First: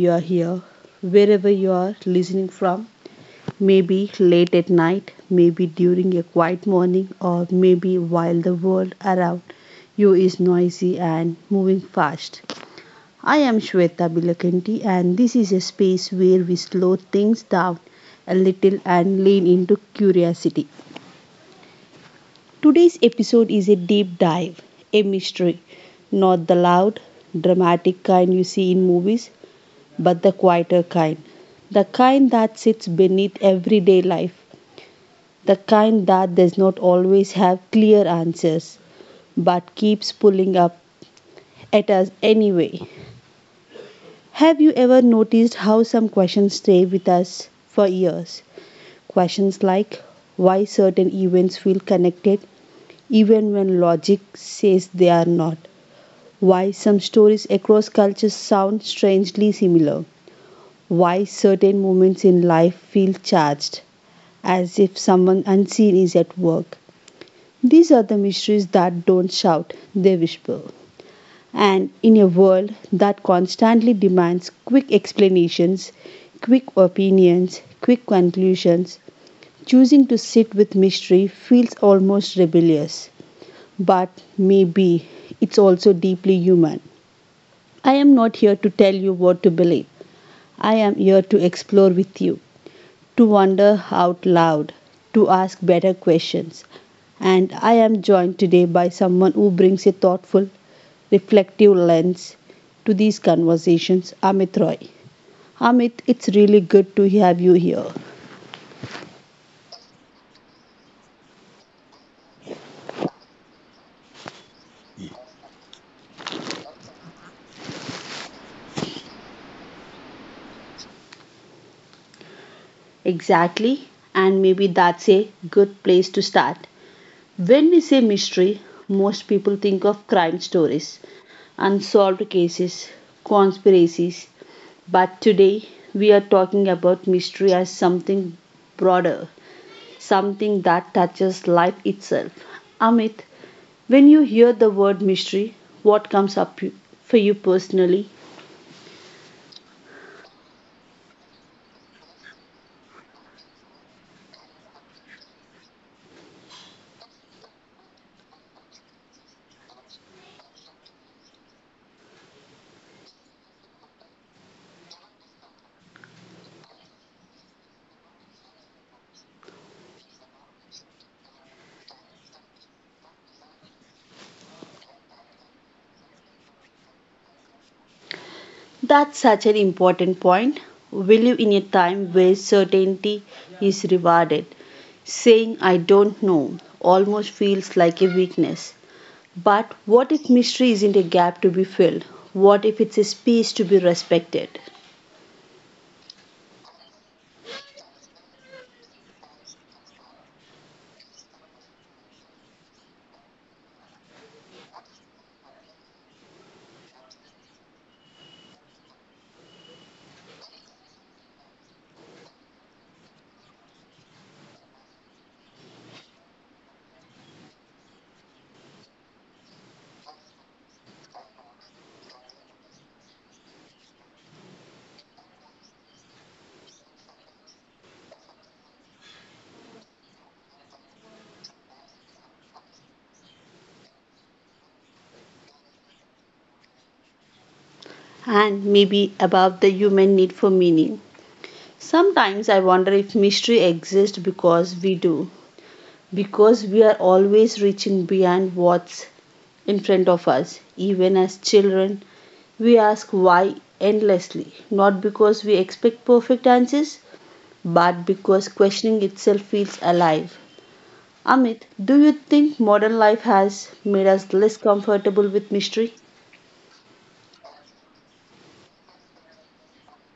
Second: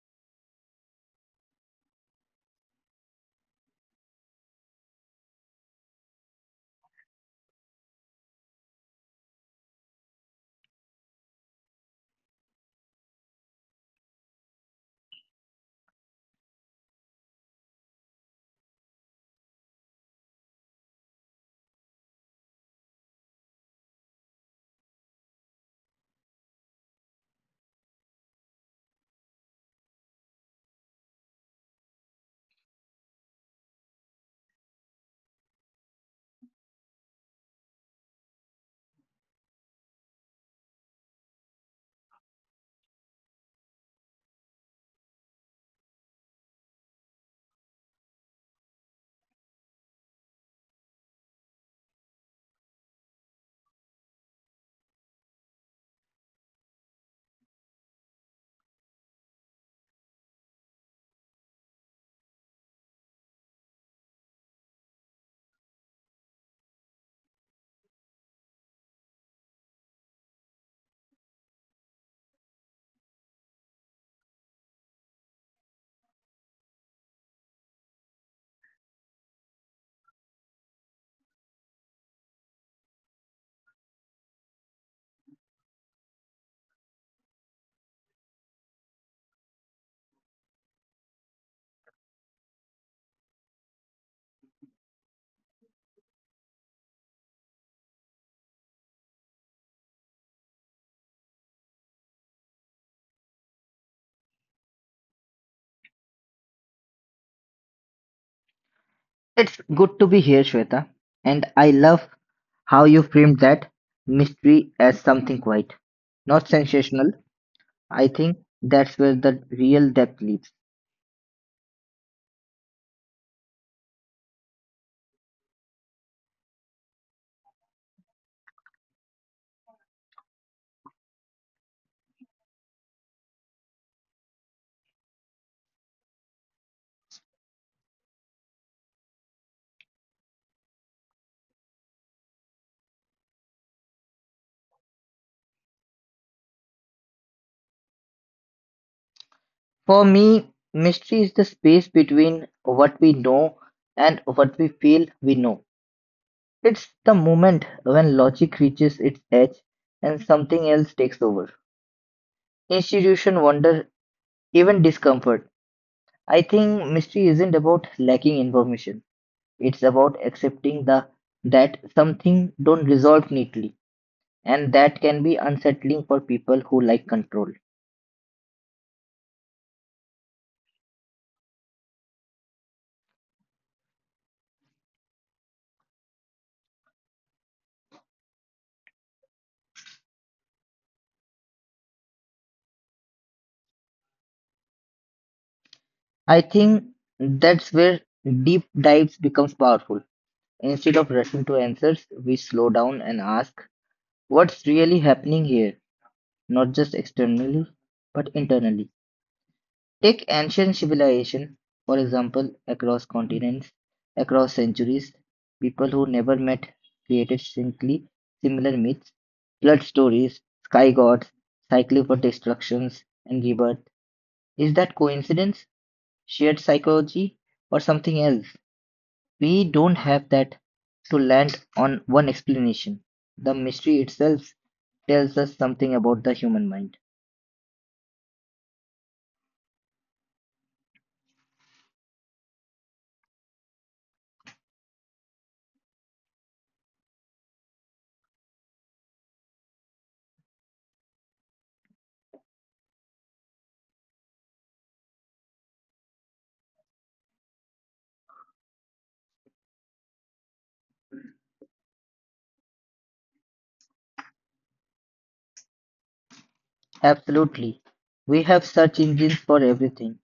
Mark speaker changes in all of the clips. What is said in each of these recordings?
Speaker 1: you are here, wherever you are listening from. Maybe late at night, maybe during a quiet morning, or maybe while the world around you is noisy and moving fast. I am Shweta Bilakanti, and this is a space where we slow things down a little and lean into curiosity. Today's episode is a deep dive, a mystery. Not the loud, dramatic kind you see in movies, but the quieter kind. The kind that sits beneath everyday life. The kind that does not always have clear answers, but keeps pulling up at us anyway. Have you ever noticed how some questions stay with us for years? Questions like why certain events feel connected even when logic says they are not, why some stories across cultures sound strangely similar, why certain moments in life feel charged, as if someone unseen is at work. These are the mysteries that don't shout, they whisper. And in a world that constantly demands quick explanations, quick opinions, quick conclusions, choosing to sit with mystery feels almost rebellious. But maybe it's also deeply human. I am not here to tell you what to believe. I am here to explore with you, to wonder out loud, to ask better questions. And I am joined today by someone who brings a thoughtful, reflective lens to these conversations, Amit Roy. Amit, it's really good to have you here.
Speaker 2: It's good to be here, Shweta. And I love how you framed that mystery as something quiet, not sensational. I think that's where the real depth lives.
Speaker 1: Exactly, and maybe that's a good place to start. When we say mystery, most people think of crime stories, unsolved cases, conspiracies. But today, we are talking about mystery as something broader, something that touches life itself. Amit, when you hear the word mystery, what comes up for you personally?
Speaker 2: For me, mystery is the space between what we know and what we feel we know. It's the moment when logic reaches its edge and something else takes over. Institution, wonder, even discomfort. I think mystery isn't about lacking information. It's about accepting the that something don't resolve neatly, and that can be unsettling for people who like control.
Speaker 1: That's such an important point. We live in a time where certainty is rewarded. Saying I don't know almost feels like a weakness. But what if mystery isn't a gap to be filled? What if it's a space to be respected?
Speaker 2: I think that's where deep dives becomes powerful. Instead of rushing to answers, we slow down and ask what's really happening here, not just externally but internally. Take ancient civilization, for example, across continents, across centuries, people who never met created simply similar myths, flood stories, sky gods, cycle for destructions and rebirth. Is that coincidence, shared psychology, or something else? We don't have that to land on one explanation. The mystery itself tells us something about the human mind.
Speaker 1: And maybe above the human need for meaning. Sometimes I wonder if mystery exists because we do, because we are always reaching beyond what's in front of us. Even as children, we ask why endlessly, not because we expect perfect answers, but because questioning itself feels alive. Amit, do you think modern life has made us less comfortable with mystery?
Speaker 2: Absolutely. We have search engines for everything.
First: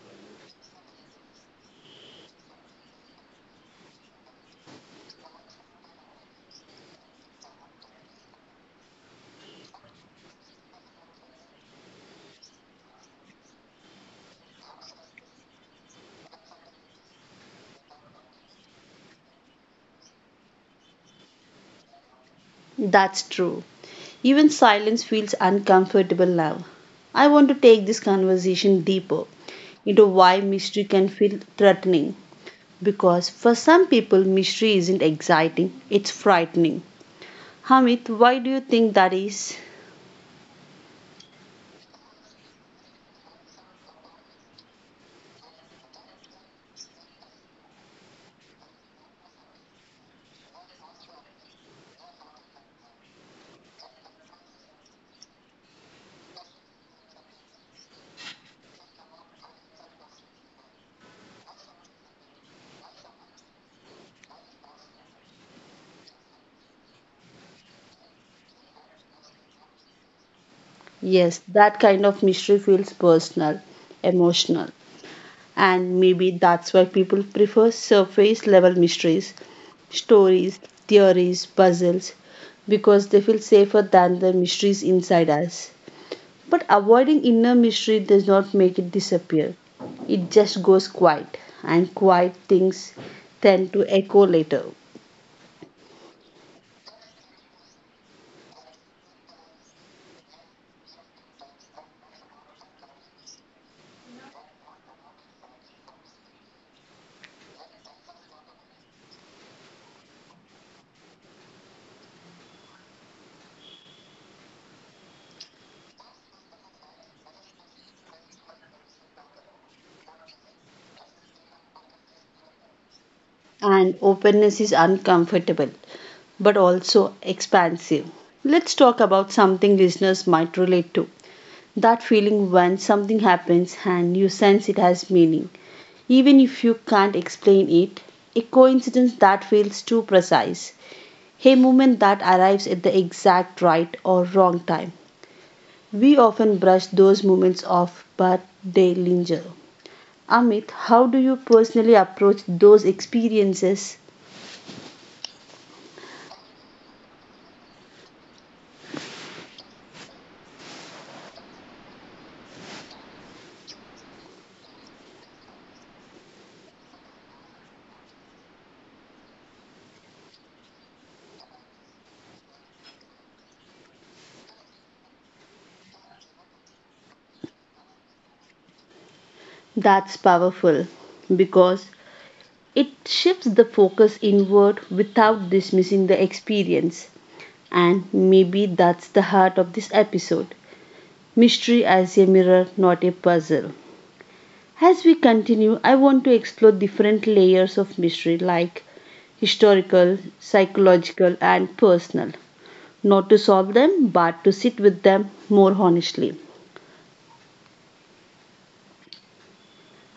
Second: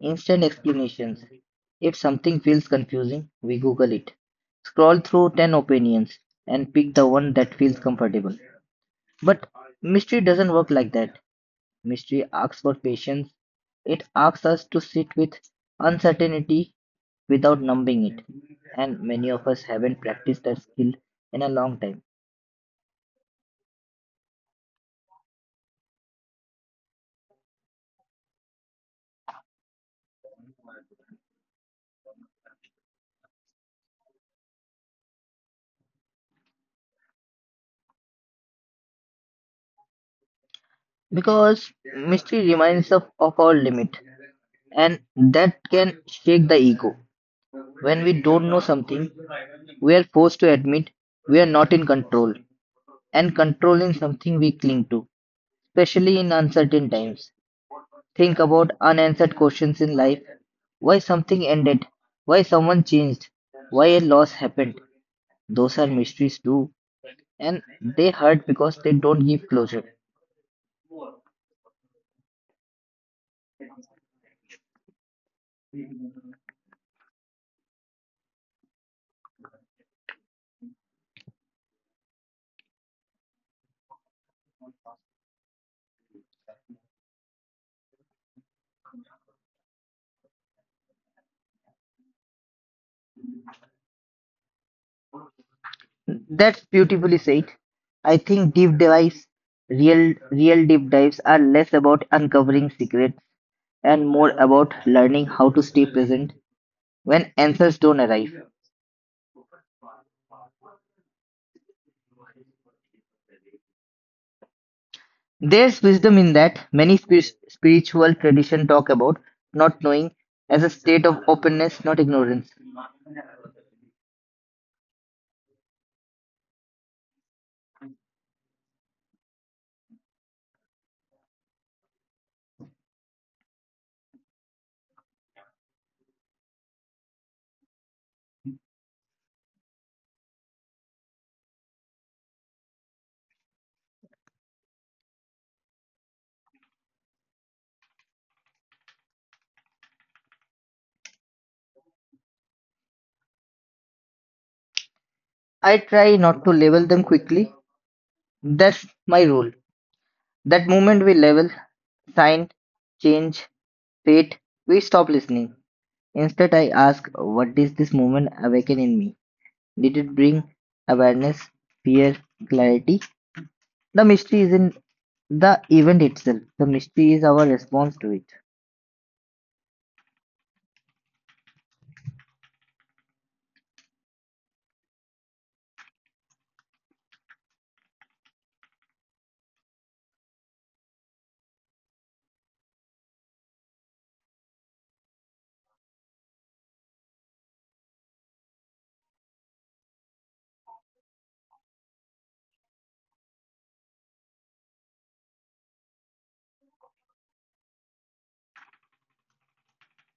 Speaker 2: Instant explanations. If something feels confusing, we Google it. Scroll through 10 opinions and pick the one that feels comfortable. But mystery doesn't work like that. Mystery asks for patience. It asks us to sit with uncertainty without numbing it. And many of us haven't practiced that skill in a long time
Speaker 1: That's true. Even silence feels uncomfortable now. I want to take this conversation deeper into why mystery can feel threatening. Because for some people, mystery isn't exciting, it's frightening. Hamid, why do you think that is?
Speaker 2: because mystery reminds us of our limit, and that can shake the ego. When we don't know something, we are forced to admit we are not in control, and controlling something we cling to, especially in uncertain times. Think about unanswered questions in life: why something ended, why someone changed, why a loss happened. Those are mysteries too, and they hurt because they don't give closure.
Speaker 1: Yes, that kind of mystery feels personal, emotional, and maybe that's why people prefer surface level mysteries, stories, theories, puzzles, because they feel safer than the mysteries inside us. But avoiding inner mystery does not make it disappear, it just goes quiet, and quiet things tend to echo later.
Speaker 2: That's beautifully said. I think deep dives, real deep dives are less about uncovering secrets and more about learning how to stay present when answers don't arrive. There's wisdom in that. Many spiritual traditions talk about not knowing as a state of openness, not ignorance.
Speaker 1: And openness is uncomfortable but also expansive. Let's talk about something listeners might relate to that feeling when something happens and you sense it has meaning. Even if you can't explain it, a coincidence that feels too precise, a moment that arrives at the exact right or wrong time. We often brush those moments off, but they linger. Amit, how do you personally approach those experiences?
Speaker 2: I try not to label them quickly. That's my rule. That moment we level, sign, change, fate, we stop listening. Instead, I ask, what did this moment awaken in me? Did it bring awareness, fear, clarity? The mystery isn't the event itself, the mystery is our response to it.
Speaker 1: That's powerful because it shifts the focus inward without dismissing the experience. And maybe that's the heart of this episode mystery as a mirror, not a puzzle. As we continue, I want to explore different layers of mystery like historical, psychological, and personal. Not to solve them, but to sit with them more honestly.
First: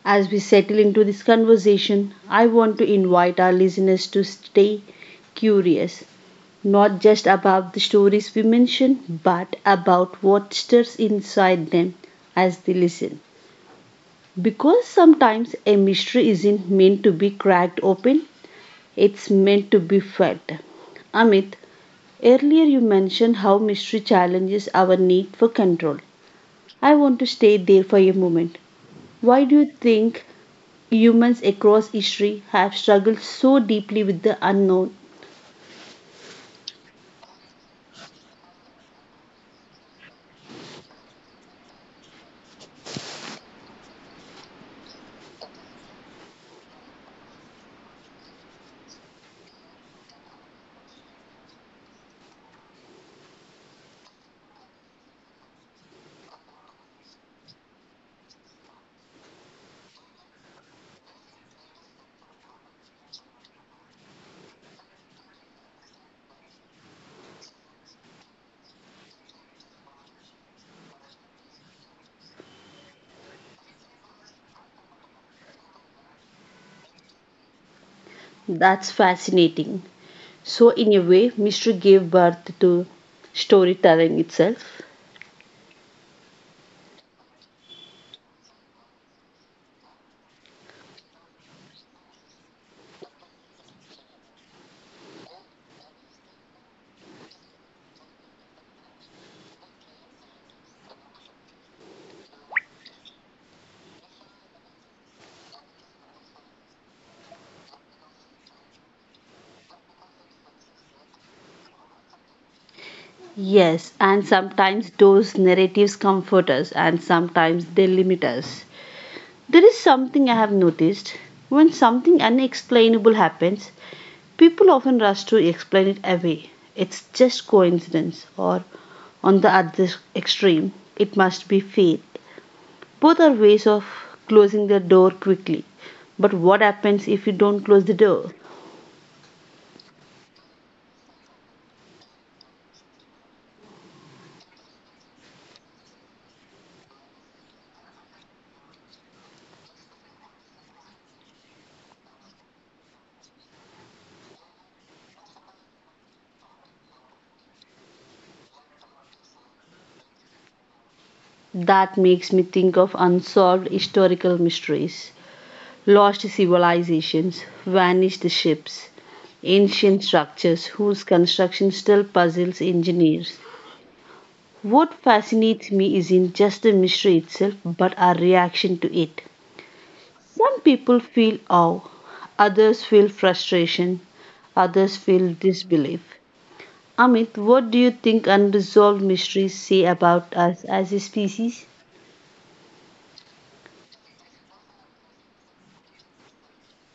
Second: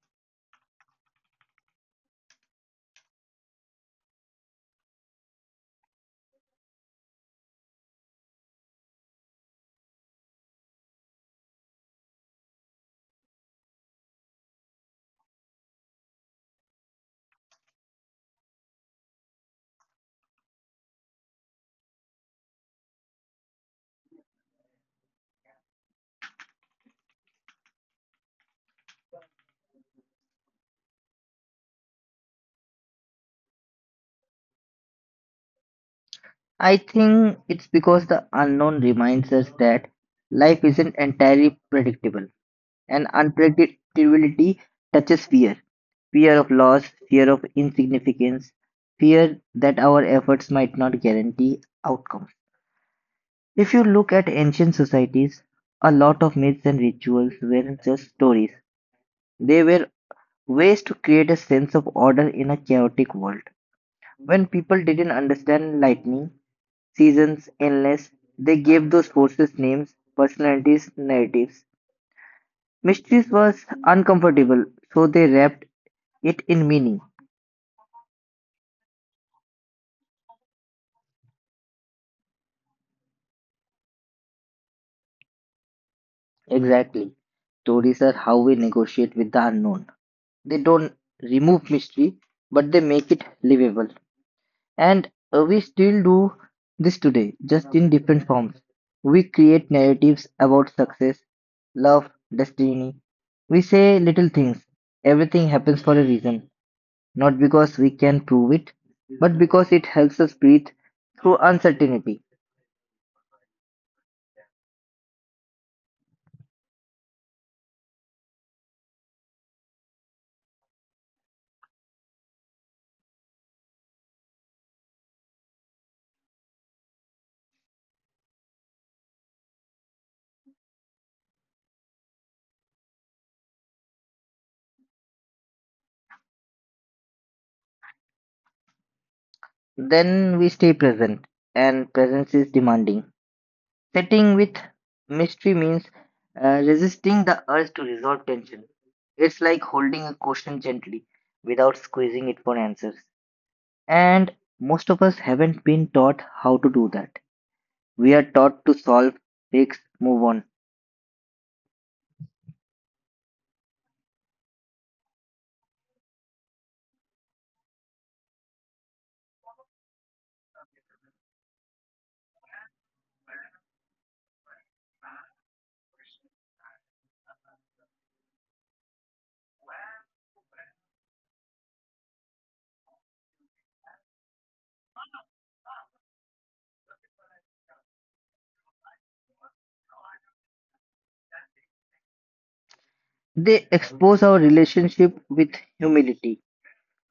Speaker 1: As we settle into this conversation, I want to invite our listeners to stay curious, not just about the stories we mention, but about what stirs inside them as they listen. Because sometimes a mystery isn't meant to be cracked open, it's meant to be felt. Amit, earlier you mentioned how mystery challenges our need for control. I want to stay there for a moment. Why do you think humans across history have struggled so deeply with the unknown?
Speaker 2: I think it's because the unknown reminds us that life isn't entirely predictable, and unpredictability touches fear, fear of loss, fear of insignificance, fear that our efforts might not guarantee outcomes. If you look at ancient societies, a lot of myths and rituals weren't just stories, they were ways to create a sense of order in a chaotic world. When people didn't understand lightning, seasons, endless, they gave those forces names, personalities, narratives. Mysteries was uncomfortable, so they wrapped it in meaning.
Speaker 1: That's fascinating. So, in a way, mystery gave birth to storytelling itself.
Speaker 2: Exactly. Stories are how we negotiate with the unknown. They don't remove mystery, but they make it livable. And we still do this today, just in different forms. We create narratives about success, love, destiny. We say little things. Everything happens for a reason, not because we can prove it, but because it helps us breathe through uncertainty.
Speaker 1: Yes, and sometimes those narratives comfort us, and sometimes they limit us. There is something I have noticed. When something unexplainable happens, people often rush to explain it away. It's just coincidence, or on the other extreme, it must be fate. Both are ways of closing the door quickly. But what happens if you don't close the door?
Speaker 2: Then we stay present, and presence is demanding. Setting with mystery means resisting the urge to resolve tension. It's like holding a question gently without squeezing it for answers. And most of us haven't been taught how to do that. We are taught to solve, fix, move on.
Speaker 1: That makes me think of unsolved historical mysteries, lost civilizations, vanished ships, ancient structures whose construction still puzzles engineers. What fascinates me isn't just the mystery itself, but our reaction to it. Some people feel awe, others feel frustration, others feel disbelief. Amit, what do you think unresolved mysteries say about us as a species?
Speaker 2: They expose our relationship with humility.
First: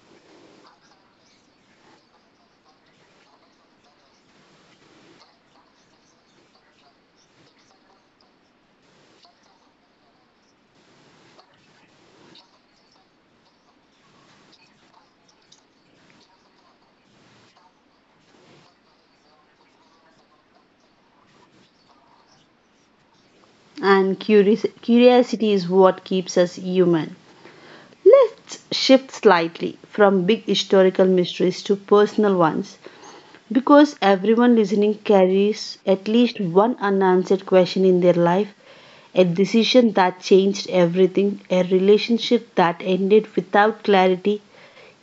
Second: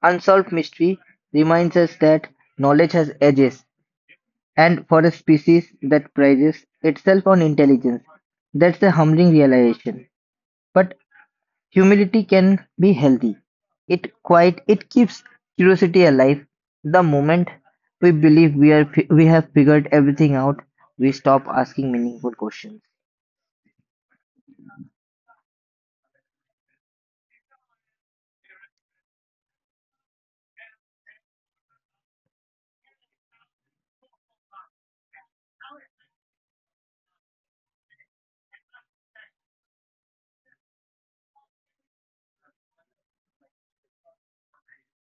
Speaker 2: Unsolved mystery reminds us that knowledge has edges, and for a species that prides itself on intelligence, that's a humbling realization. But humility can be healthy. It keeps curiosity alive. The moment we believe we are fi- we have figured everything out, we stop asking meaningful questions.
Speaker 1: And curiosity is what keeps us human. Let's shift slightly from big historical mysteries to personal ones because everyone listening carries at least one unanswered question in their life a decision that changed everything, a relationship that ended without clarity,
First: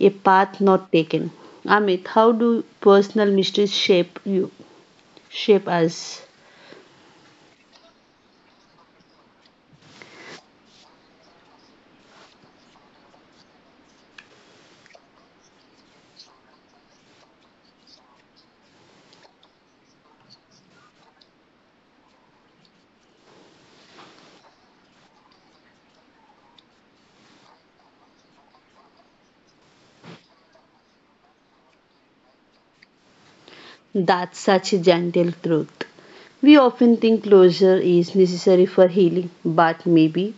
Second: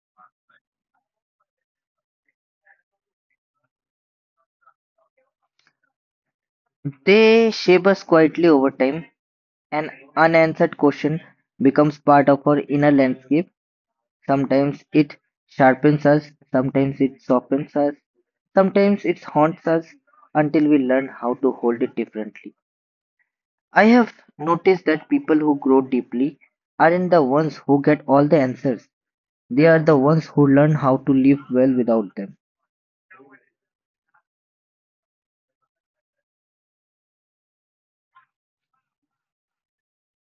Speaker 1: a path not taken. Amit, how do personal mysteries shape you? Shape us?
Speaker 2: They shape us quietly over time. An unanswered question becomes part of our inner landscape. Sometimes it sharpens us, sometimes it softens us, sometimes it haunts us until we learn how to hold it differently. I have noticed that people who grow deeply aren't the ones who get all the answers. They are the ones who learn how to live well without them.
Speaker 1: That's such a gentle truth. We often think closure is necessary for healing, but maybe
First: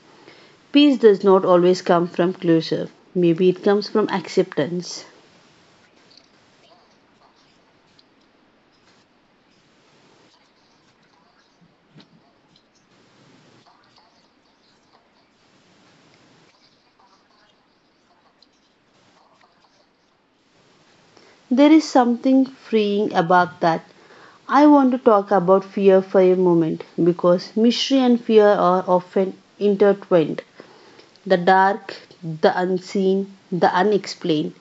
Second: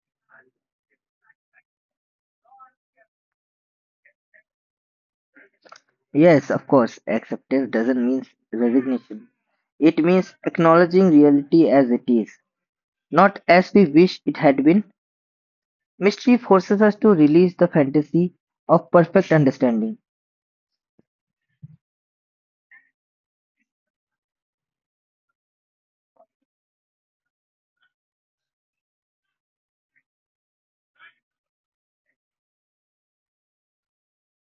Speaker 1: peace does not always come from closure. Maybe it comes from acceptance.
Speaker 2: Yes, of course, acceptance doesn't mean resignation. It means acknowledging reality as it is, not as we wish it had been. Mystery forces us to release the fantasy of perfect understanding.
Speaker 1: There is something freeing about that. I want to talk about fear for a moment because mystery and fear are often intertwined. The dark, the unseen, the unexplained,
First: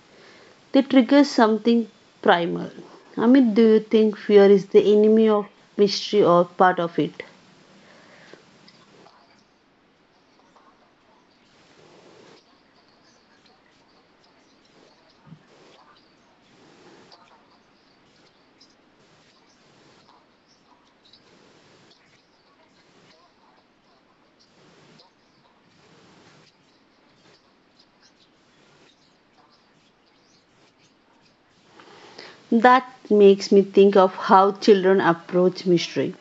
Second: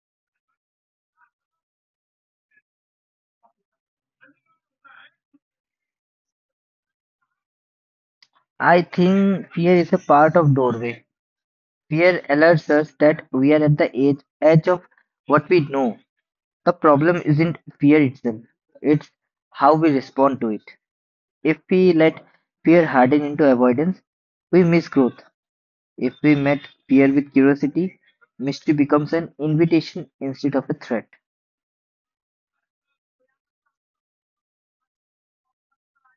Speaker 1: they trigger something primal. Amit, do you think fear is the enemy of mystery or part of it?
Speaker 2: I think fear is a part of doorway. Fear alerts us that we are at the edge, edge of what we know. The problem isn't fear itself, it's how we respond to it. If we let fear harden into avoidance, we miss growth. If we met fear with curiosity, mystery becomes an invitation instead of a threat.
Speaker 1: That makes me think of how children approach mystery.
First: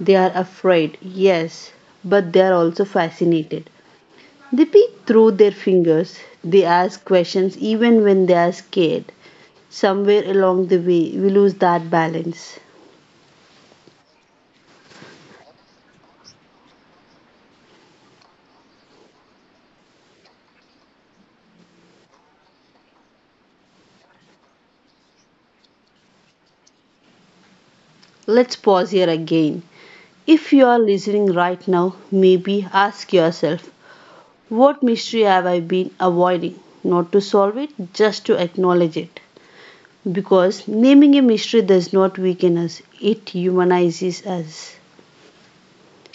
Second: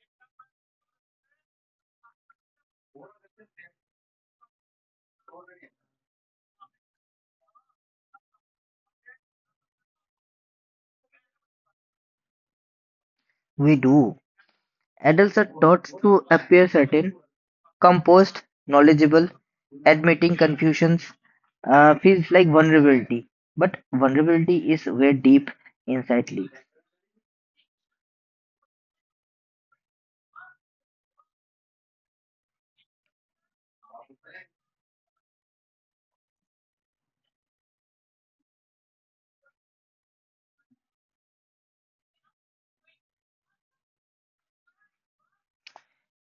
Speaker 1: They are afraid, yes, but they are also fascinated. They peek through their fingers, they ask questions even when they are scared. Somewhere along the way, we lose that balance.
Speaker 2: We do. Adults are taught to appear certain, composed, knowledgeable. Admitting confusions feels like vulnerability. But vulnerability is where deep insight lives.
Speaker 1: Let's pause here again. If you are listening right now, maybe ask yourself, what mystery have I been avoiding? Not to solve it, just to acknowledge it. Because naming a mystery does not weaken us, it humanizes us.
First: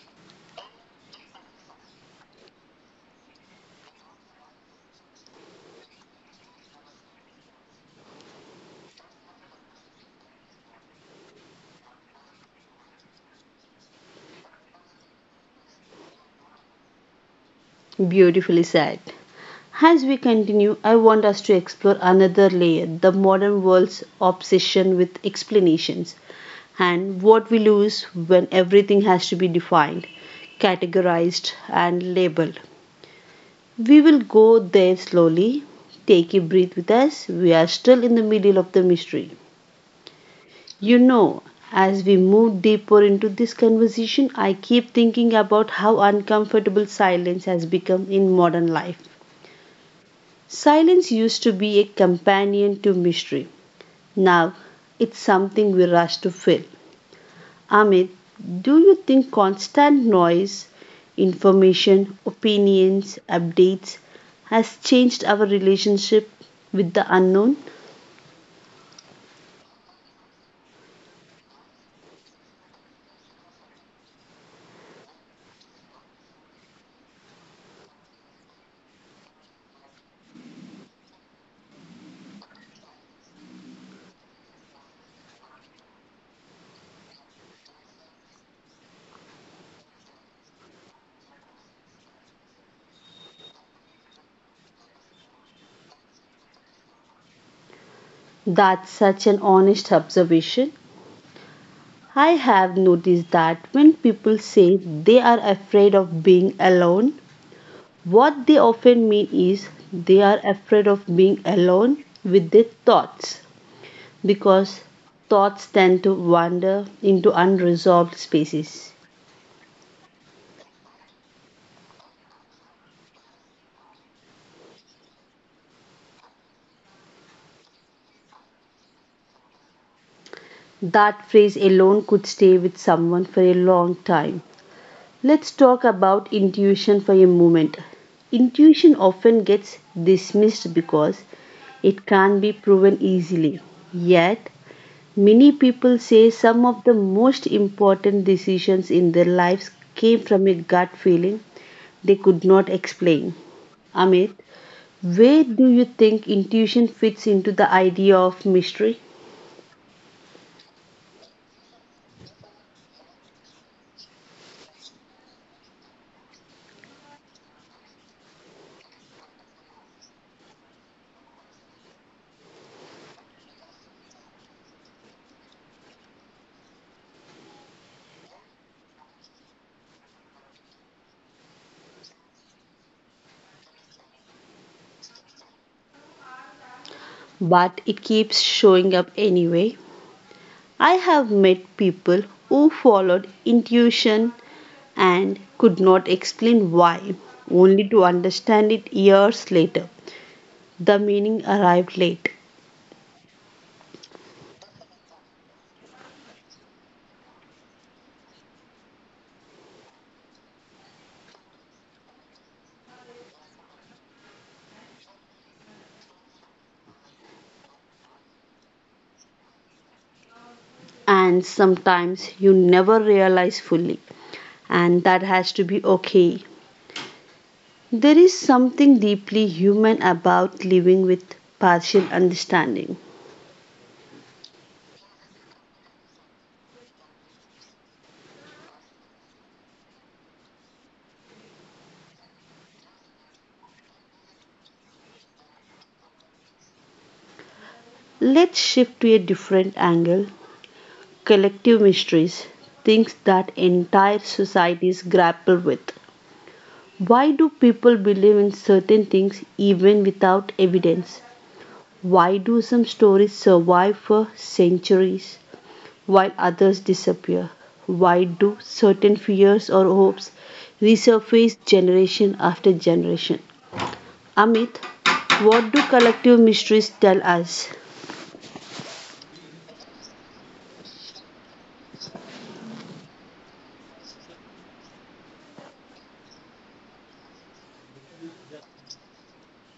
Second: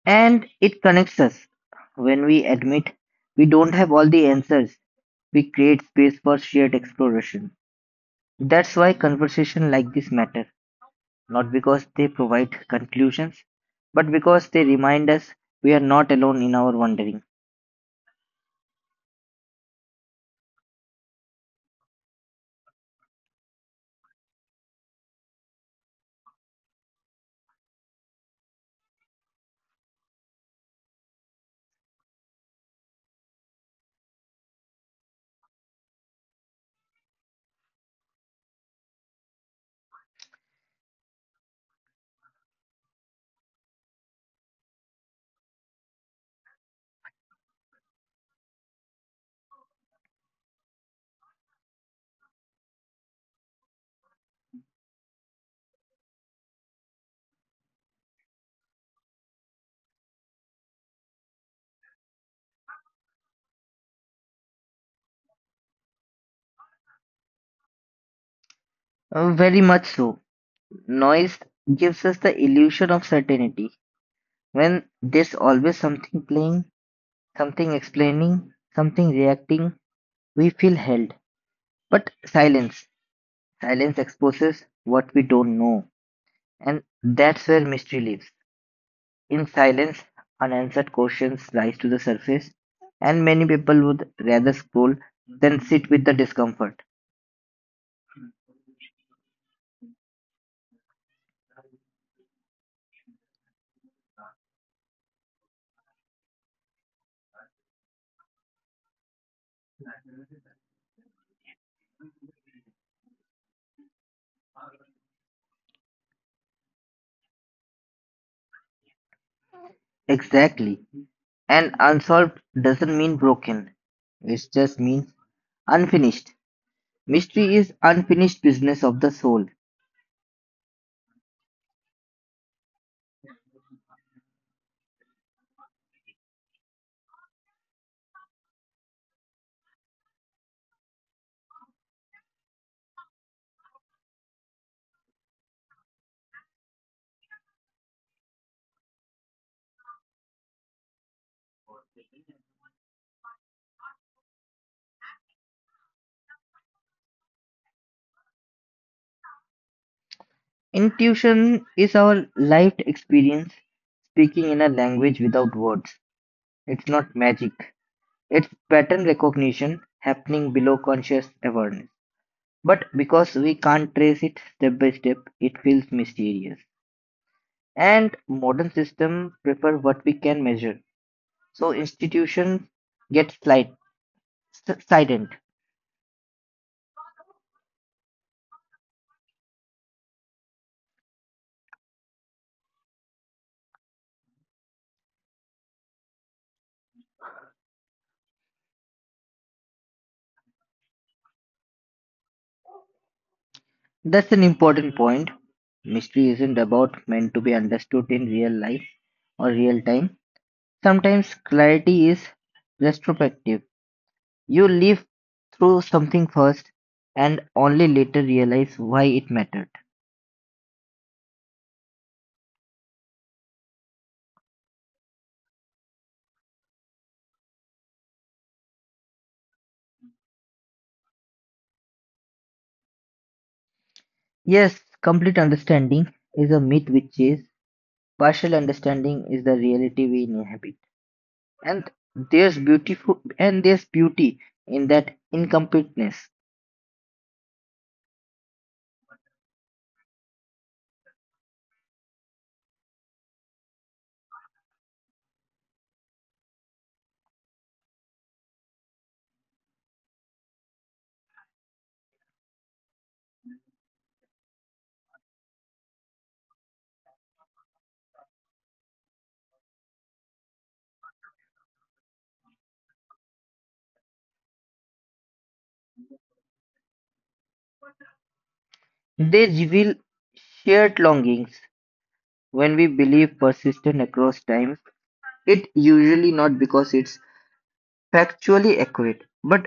Speaker 2: And it connects us. When we admit we don't have all the answers, we create space for shared exploration. That's why conversations like this matter, not because they provide conclusions, but because they remind us we are not alone in our wandering.
Speaker 1: Beautifully said. As we continue, I want us to explore another layer the modern world's obsession with explanations and what we lose when everything has to be defined, categorized, and labeled. We will go there slowly. Take a breath with us. We are still in the middle of the mystery. You know, as we move deeper into this conversation, I keep thinking about how uncomfortable silence has become in modern life. Silence used to be a companion to mystery. Now, it's something we rush to fill. Amit, do you think constant noise, information, opinions, updates has changed our relationship with the unknown?
Speaker 2: Very much so. Noise gives us the illusion of certainty. When there's always something playing, something explaining, something reacting, we feel held. But silence exposes what we don't know, and that's where mystery lives. In silence, unanswered questions rise to the surface, and many people would rather scroll than sit with the discomfort.
Speaker 1: That's such an honest observation. I have noticed that when people say they are afraid of being alone, what they often mean is they are afraid of being alone with their thoughts because thoughts tend to wander into unresolved spaces.
Speaker 2: Exactly. And unsolved doesn't mean broken, it just means unfinished. Mystery is unfinished business of the soul.
Speaker 1: That phrase alone could stay with someone for a long time. Let's talk about intuition for a moment. Intuition often gets dismissed because it can't be proven easily. Yet, many people say some of the most important decisions in their lives came from a gut feeling they could not explain. Amit, where do you think intuition fits into the idea of mystery?
Speaker 2: Intuition is our lived experience speaking in a language without words. It's not magic, it's pattern recognition happening below conscious awareness. But because we can't trace it step by step, it feels mysterious. And modern systems prefer what we can measure. So institutions get slight, silent.
Speaker 1: But it keeps showing up anyway. I have met people who followed intuition and could not explain why, only to understand it years later. The meaning arrived late,
Speaker 2: That's an important point. Mystery isn't about meant to be understood in real life or real time. Sometimes clarity is retrospective. You live through something first and only later realize why it mattered.
Speaker 1: and sometimes you never realize fully, and that has to be okay. There is something deeply human about living with partial understanding.
Speaker 2: Yes, complete understanding is a myth, which is partial understanding is the reality we inhabit. And there's beautiful and there's beauty in that incompleteness.
Speaker 1: Let's shift to a different angle collective mysteries, things that entire societies grapple with. Why do people believe in certain things even without evidence? Why do some stories survive for centuries while others disappear? Why do certain fears or hopes resurface generation after generation? Amit, what do collective mysteries tell us?
Speaker 2: They reveal shared longings when we believe persistent across time. It usually not because it's factually accurate, but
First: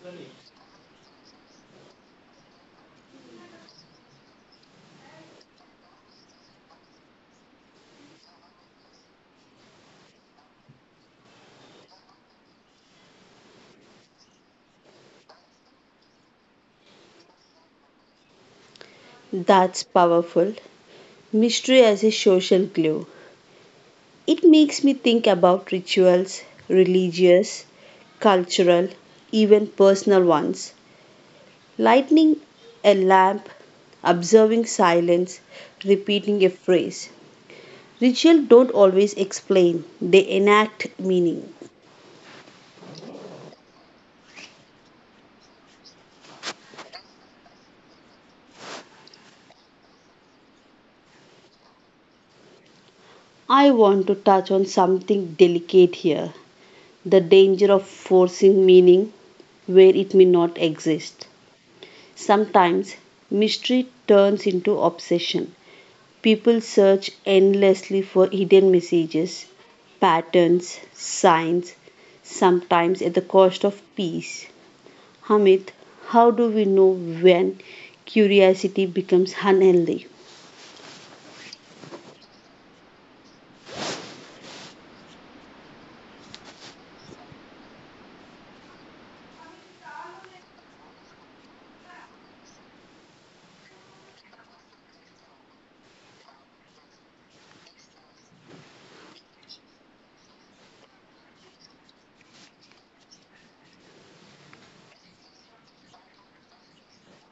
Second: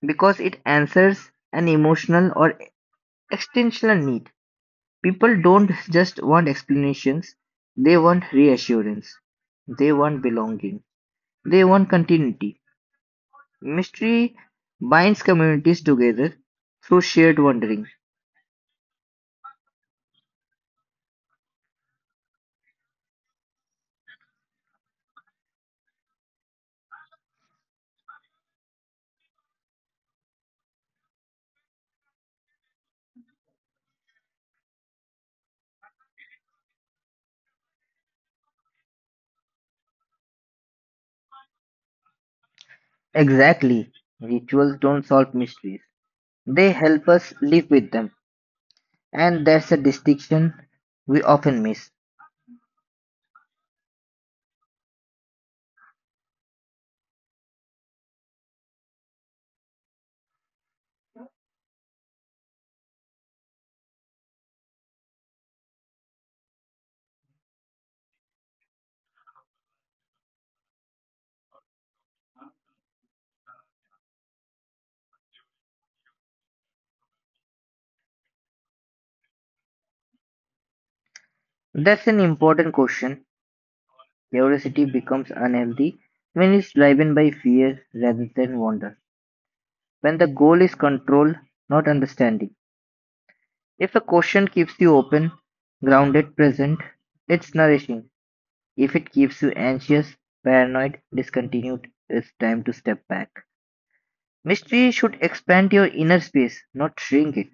Speaker 2: because it answers an emotional or existential need. People don't just want explanations, they want reassurance, they want belonging, they want continuity. Mystery binds communities together through shared wondering.
Speaker 1: That's powerful. Mystery as a social glue. It makes me think about rituals, religious, cultural, even personal ones lighting a lamp, observing silence, repeating a phrase. Rituals don't always explain, they enact meaning.
Speaker 2: Exactly. Rituals don't solve mysteries, they help us live with them. And that's a distinction we often miss.
Speaker 1: I want to touch on something delicate here the danger of forcing meaning where it may not exist. Sometimes mystery turns into obsession. People search endlessly for hidden messages, patterns, signs, sometimes at the cost of peace. Hamid, how do we know when curiosity becomes unhealthy?
Speaker 2: That's an important question. Curiosity becomes unhealthy when it's driven by fear rather than wonder. When the goal is control, not understanding. If a question keeps you open, grounded, present, it's nourishing. If it keeps you anxious, paranoid, discontinued, it's time to step back. Mystery should expand your inner space, not shrink it.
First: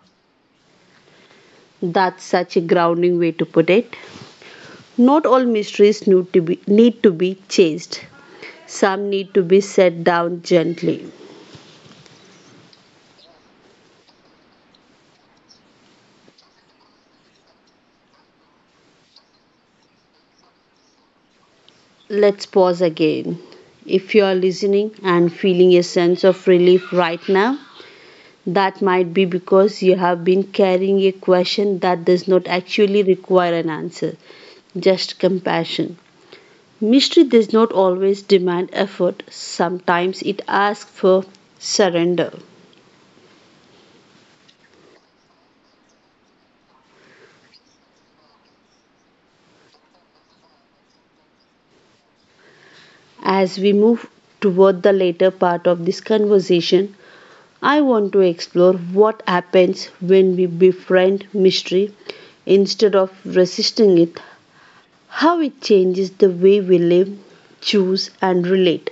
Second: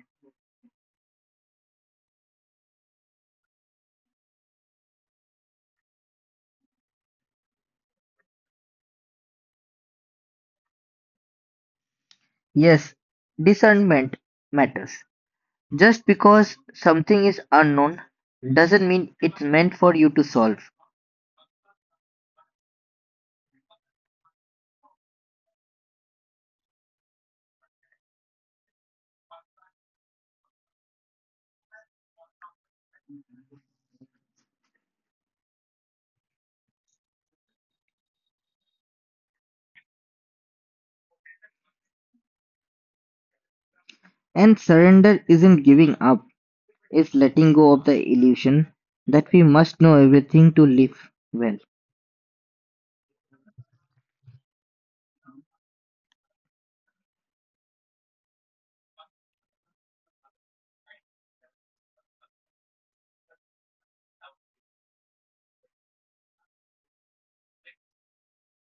Speaker 1: That's such a grounding way to put it. Not all mysteries need to be chased. Some need to be set down gently.
Speaker 2: Yes, discernment matters. Just because something is unknown doesn't mean it's meant for you to solve.
Speaker 1: Let's pause again. If you are listening and feeling a sense of relief right now, that might be because you have been carrying a question that does not actually require an answer, just compassion. Mystery does not always demand effort, sometimes it asks for surrender.
Speaker 2: And surrender isn't giving up, it's letting go of the illusion that we must know everything to live well.
Speaker 1: As we move toward the later part of this conversation, I want to explore what happens when we befriend mystery instead of resisting it, how it changes the way we live, choose, and relate.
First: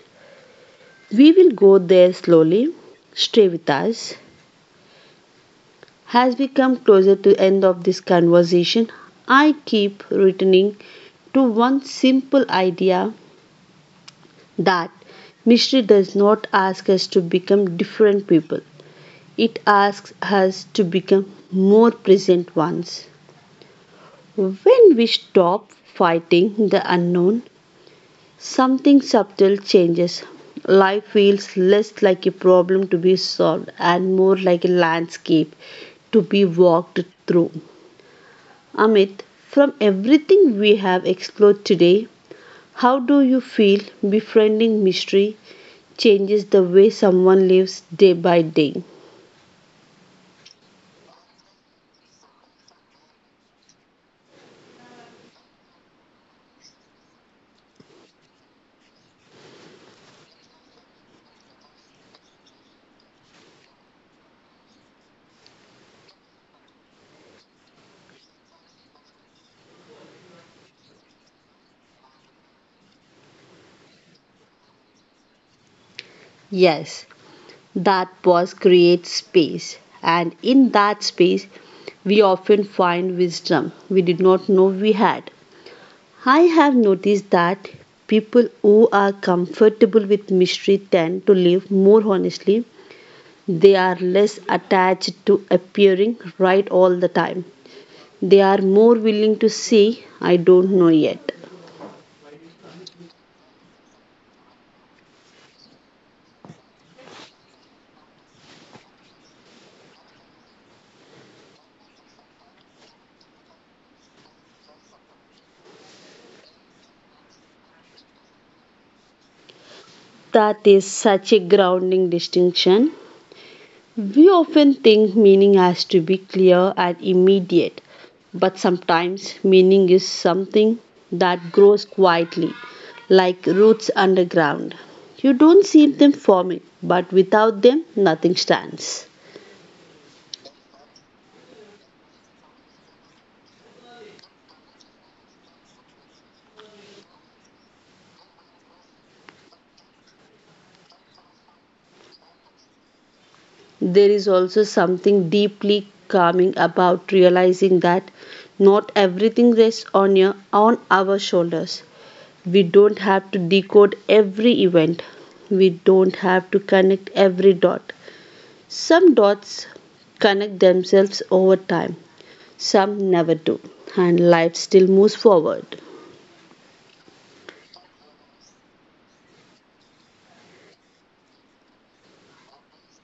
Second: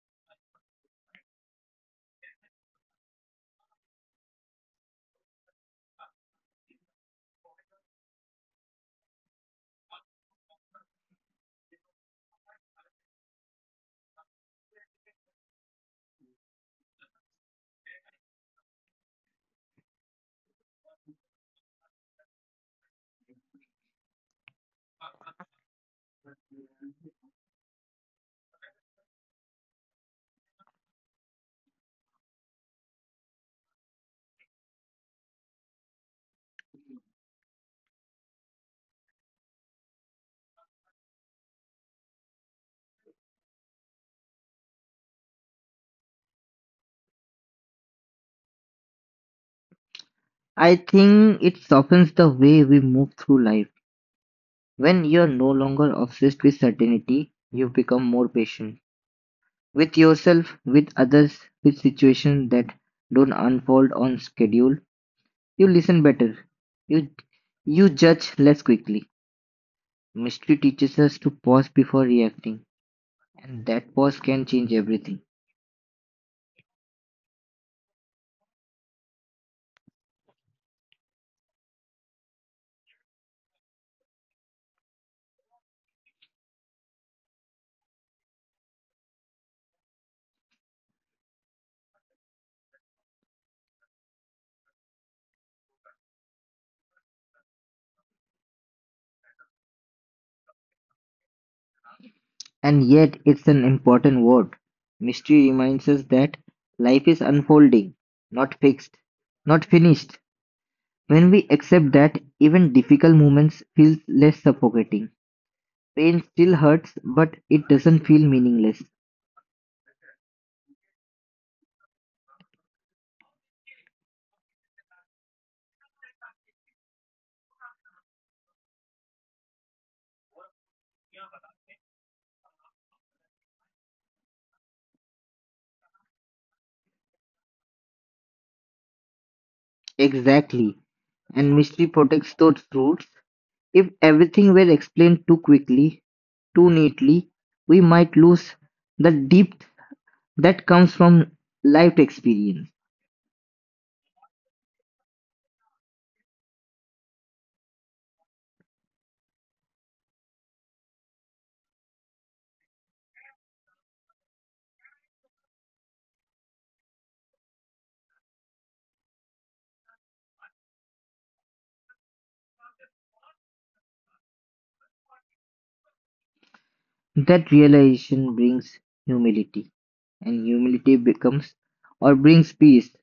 Speaker 1: We will go there slowly. Stay with us. As we come closer to end of this conversation, I keep returning to one simple idea that mystery does not ask us to become different people. It asks us to become more present ones. When we stop fighting the unknown, something subtle changes. Life feels less like a problem to be solved and more like a landscape to be walked through. Amit, from everything we have explored today, how do you feel befriending mystery changes the way someone lives day by day?
Speaker 2: I think it softens the way we move through life. When you're no longer obsessed with certainty, you become more patient with yourself, with others, with situations that don't unfold on schedule. You listen better. You you judge less quickly. Mystery teaches us to pause before reacting, and that pause can change everything.
Speaker 1: Yes, that pause creates space, and in that space, we often find wisdom we did not know we had. I have noticed that people who are comfortable with mystery tend to live more honestly. They are less attached to appearing right all the time. They are more willing to see I don't know yet.
Speaker 2: And yet, it's an important word. Mystery reminds us that life is unfolding, not fixed, not finished. When we accept that, even difficult moments feel less suffocating. Pain still hurts, but it doesn't feel meaningless.
Speaker 1: That is such a grounding distinction. We often think meaning has to be clear and immediate, but sometimes meaning is something that grows quietly, like roots underground. You don't see them forming, but without them nothing stands.
Speaker 2: Exactly. And mystery protects those roots. If everything were explained too quickly, too neatly, we might lose the depth that comes from life experience.
Speaker 1: There is also something deeply calming about realizing that not everything rests on our shoulders. We don't have to decode every event, we don't have to connect every dot. Some dots connect themselves over time, some never do, and life still moves forward.
Speaker 2: That realization brings humility, and humility becomes or brings peace.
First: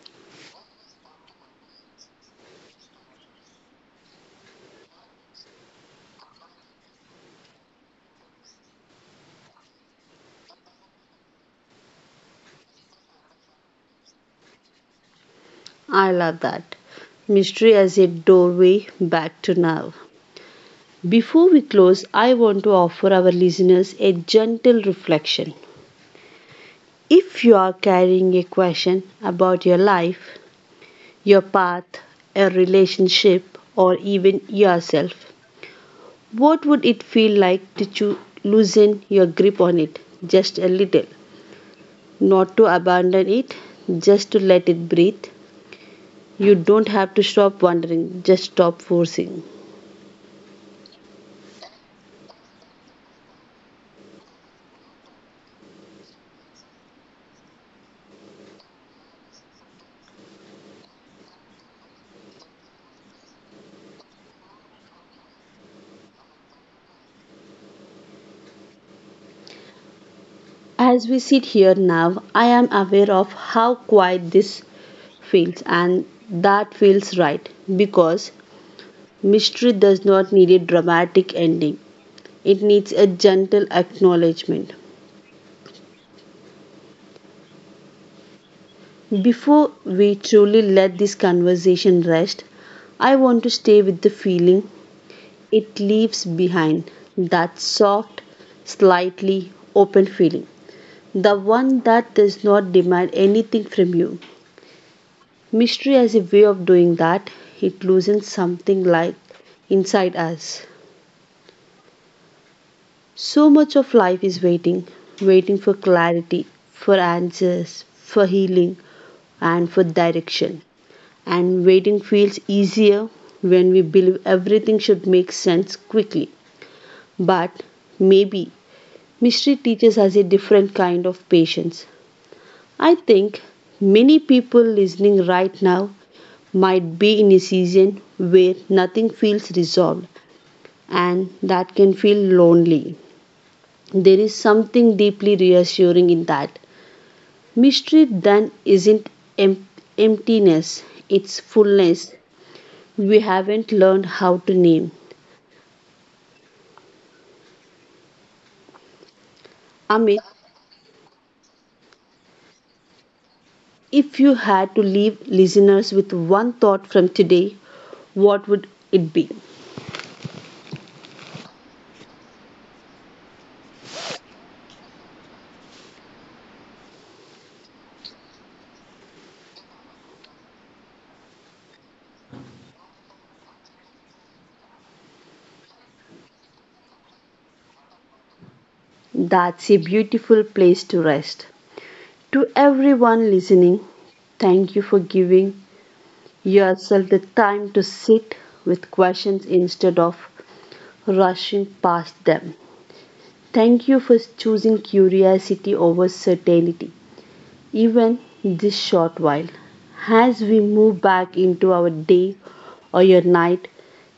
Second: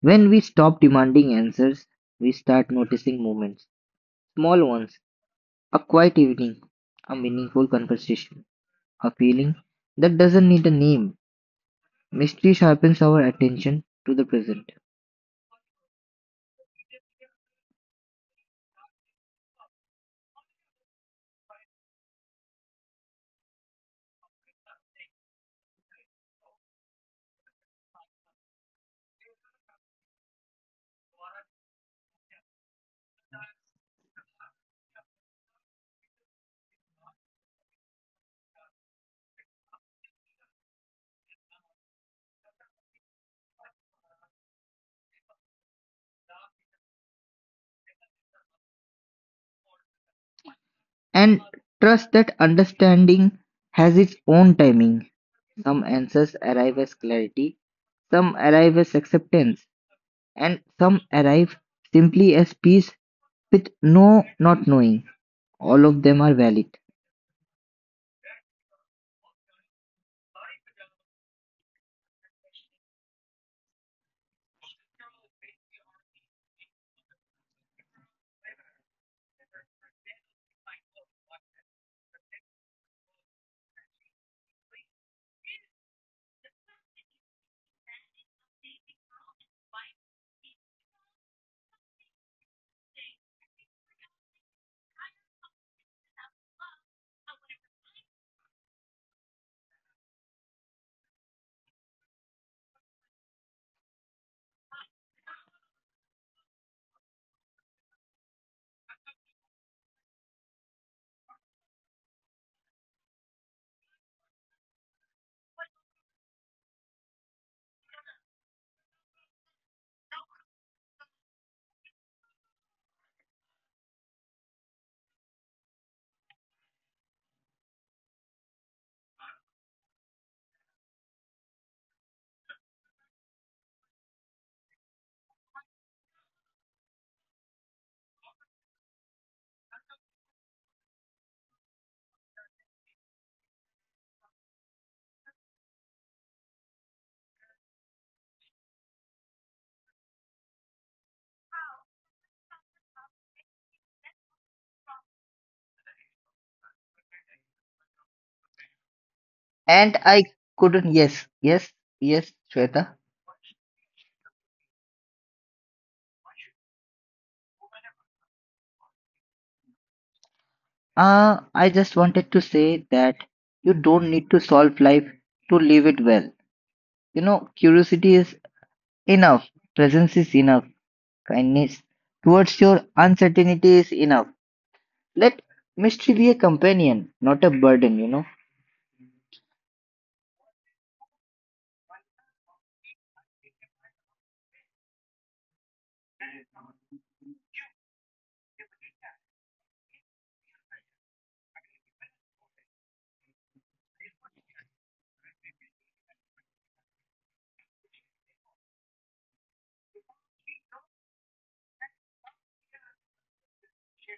Speaker 2: When we stop demanding answers, we start noticing moments. Small ones: a quiet evening, a meaningful conversation, a feeling that doesn't need a name. Mystery sharpens our attention to the present.
Speaker 1: I love that. Mystery as a doorway back to now. Before we close, I want to offer our listeners a gentle reflection. If you are carrying a question about your life, your path, a relationship, or even yourself, what would it feel like to loosen your grip on it just a little? Not to abandon it, just to let it breathe. You don't have to stop wondering, just stop forcing.
Speaker 2: And trust that understanding has its own timing. Some answers arrive as clarity, some arrive as acceptance, and some arrive simply as peace with no not knowing. All of them are valid.
Speaker 1: As we sit here now, I am aware of how quiet this feels, and that feels right because mystery does not need a dramatic ending, it needs a gentle acknowledgement. Before we truly let this conversation rest, I want to stay with the feeling it leaves behind, that soft, slightly open feeling, the one that does not demand anything from you. Mystery has a way of doing that. It loosens something, like, inside us. So much of life is waiting. Waiting for clarity, for answers, for healing, and for direction. And waiting feels easier when we believe everything should make sense quickly. But maybe mystery teaches us a different kind of patience. I think many people listening right now might be in a season where nothing feels resolved, and that can feel lonely. There is something deeply reassuring in that. Mystery then isn't em- emptiness, it's fullness we haven't learned how to name.
Speaker 2: And
Speaker 1: Amit,
Speaker 2: I couldn't, yes, yes, yes, Shweta.
Speaker 1: if you had to leave listeners with one thought from today, what would it be?
Speaker 2: I just wanted to say that you don't need to solve life to live it well. You know, curiosity is enough, presence is enough, kindness towards your uncertainty is enough. Let mystery be a companion, not a burden, you know.
Speaker 1: That's a beautiful place to rest. To everyone listening, thank you for giving yourself the time to sit with questions instead of rushing past them. Thank you for choosing curiosity over certainty, even this short while. As we move back into our day or your night,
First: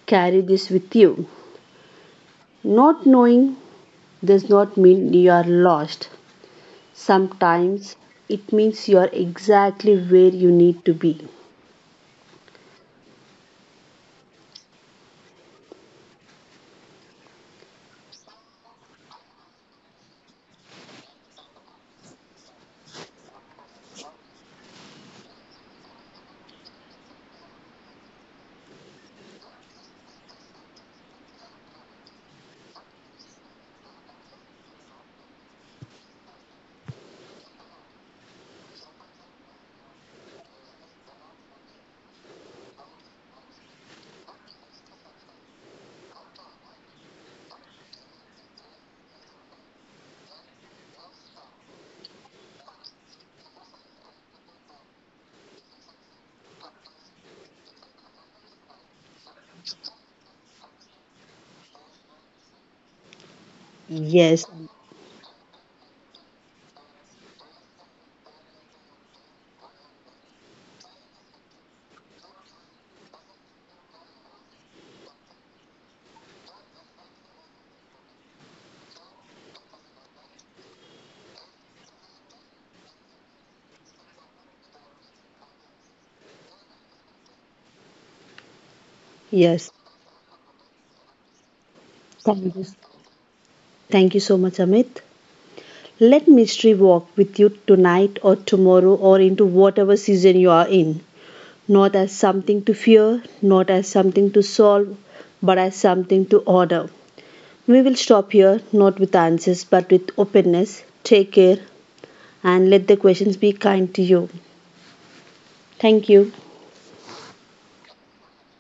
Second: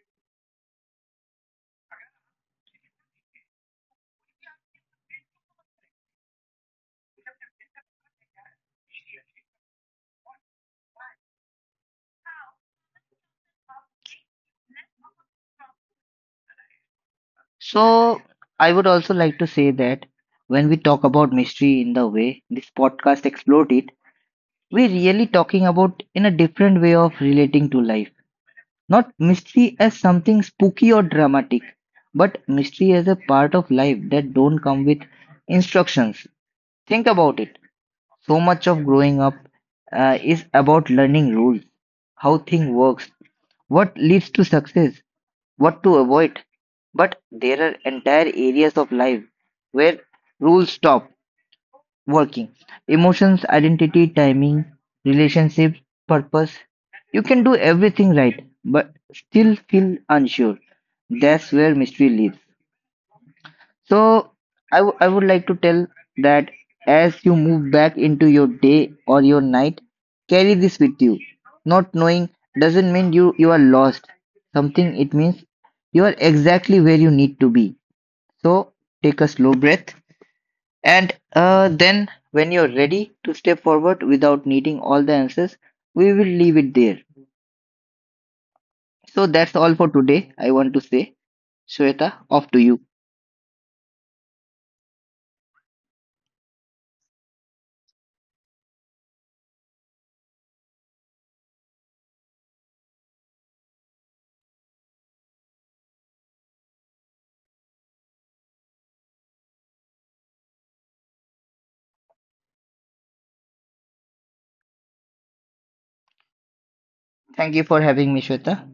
Speaker 1: carry this with you. Not knowing does not mean you are lost. Sometimes it means you are exactly where you need to be.
Speaker 2: So, I would also like to say that when we talk about mystery in the way this podcast explored it, we're really talking about in a different way of relating to life. Not mystery as something spooky or dramatic, but mystery as a part of life that don't come with instructions. Think about it. So much of growing up is about learning rules, how thing works, what leads to success, what to avoid. But there are entire areas of life where rules stop working: emotions, identity, timing, relationships, purpose. You can do everything right, but still feel unsure. That's where mystery lives. So,
Speaker 1: Yes,
Speaker 2: I would like to tell that as you move back into your day or your night, carry this with you. Not knowing doesn't mean you are lost. Something it means you are exactly where you need to be. So, take a slow breath and then, when you're ready to step forward without needing all the answers, we will leave it there. So that's all
Speaker 1: yes.
Speaker 2: for today. I want to say, Shweta, off to
Speaker 1: Thank you.
Speaker 2: you.
Speaker 1: Thank you so much, Amit. Let mystery walk with you tonight or tomorrow or into whatever season you are in. Not as something to fear, not as something to solve, but as something to order. We will stop here, not with answers, but with openness. Take care and let the questions be kind to you. Thank you.
Speaker 2: Thank you for having me, Shweta.